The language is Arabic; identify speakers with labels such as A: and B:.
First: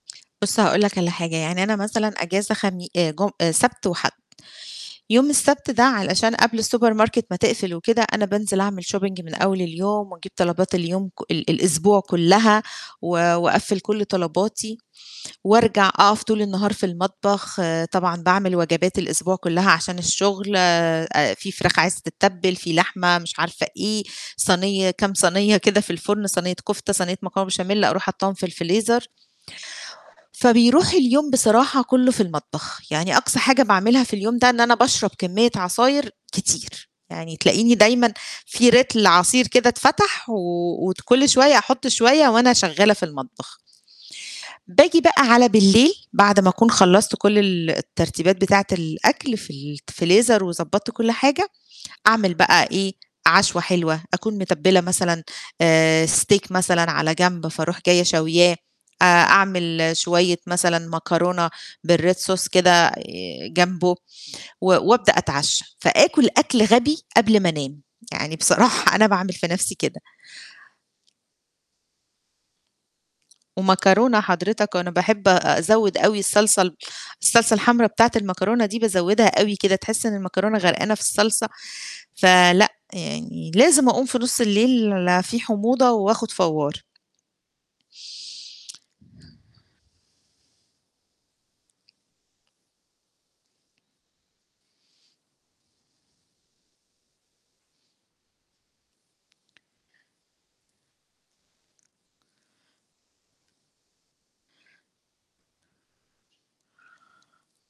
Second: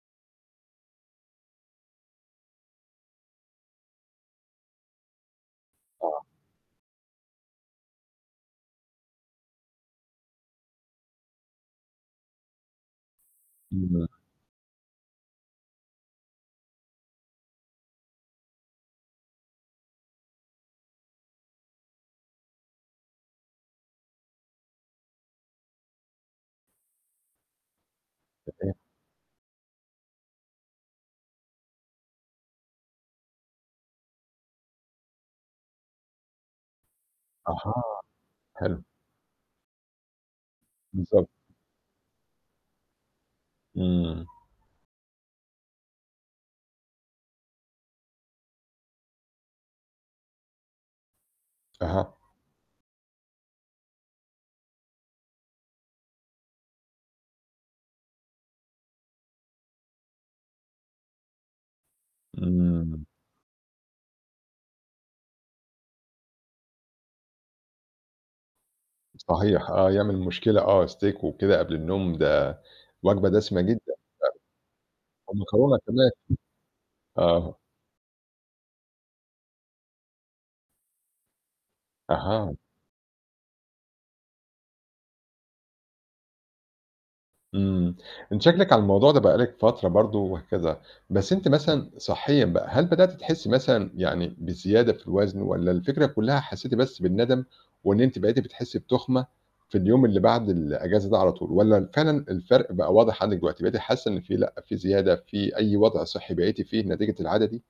A: بُص، هاقول لك على حاجة يعني أنا مثلًا أجازة خمي آآ جم آآ سبت وحَد. يوم السبت ده
B: آه.
A: علشان قبل الsupermarket ما تقفل وكده أنا بانزل أعمل shopping من أول اليوم وأجيب طلبات اليوم كُ ال الأسبوع كُلّها و وأَقفّل كُلّ
B: [unintelligible]
A: طلباتي وأرجع أقف طول النهار في المطبخ، آآ طبعًا باعمل وجبات الأسبوع كُلّها عشان الشغل ا في فراخ عايزة تتّبل، في لحمة، مش عارفة إيه، صني كام صنية كده في الفرن، صنية كفتة، صنية مكرونة بشاميل، أروح حاطّاهم في
B: تمام.
A: الفريزر. فبيروح اليوم بصراحة كُلّه في المطبخ. يعني أقصى حاجة باعملها في اليوم ده، إن أنا باشرب كمية عصاير كتير، يعني تلاقيني
B: أها،
A: دايمًا في
B: حلو.
A: لتر عصير كده اتفتح، وت كُلّ
B: بالضبط.
A: شوية أحط شوية وأنا شغّالة في المطبخ.
B: إمم.
A: باجي بقى على بالليل، بعد ما أكون خلّصت كُلّ ال الترتيبات بتاعة الأكل في ال ت فريزر وضبّطت كُلّ حاجة،
B: أها.
A: أعمل بقى إيه، عشوة حلوة، أكون متبّلة مثلًا آآ Steak مثلًا على جنب فاروح جاية شاوياه، أ أعمل شويّة مثلًا مكرونة بالRed Sauce كده آآ
B: إمم.
A: جنبه، و وأبدأ أتعشّى، فآكل أكل غبي قبل ما أنام، يعني بصراحة أنا باعمل في
B: صحيح،
A: نَفْسي
B: آه
A: كده.
B: يعمل مشكلة آه Steak وكده قبل النوم، ده وجبة دسمة جدًا فعلًا
A: ومكرونة حضرتك، وأنا باحب
B: والمكرونة
A: أزود
B: كمان.
A: أوي الصلصة ال الصلصة
B: آه.
A: الحمراء بتاعة المكرونة دي بازودها أوي كده، تحس إن المكرونة غرقانة في الصلصة،
B: أها.
A: فلأ يعني لازم أقوم في نُص الليل في حموضة وآخد فوار.
B: آمم أنتِ شكلِك على الموضوع ده بقى لِك فترة برضه وهكذا. بس أنتِ مثلًا صحيًا بقى هل بدأتِ تحسي مثلًا يعني بزيادة في الوزن، والّا الفكرة كُلّها حسيتِ بس بالندم وإن أنتِ بقيتِ بتحسي بتُخمة في اليوم اللي بعد الأجازة ده على طول، والّا فعلًا الفرق بقى واضح عَندِك دلوقتي بقيتِ حاسة إن في لأ في زيادة، في أي وضع صحي بقيتِ في نتيجة العادة دي؟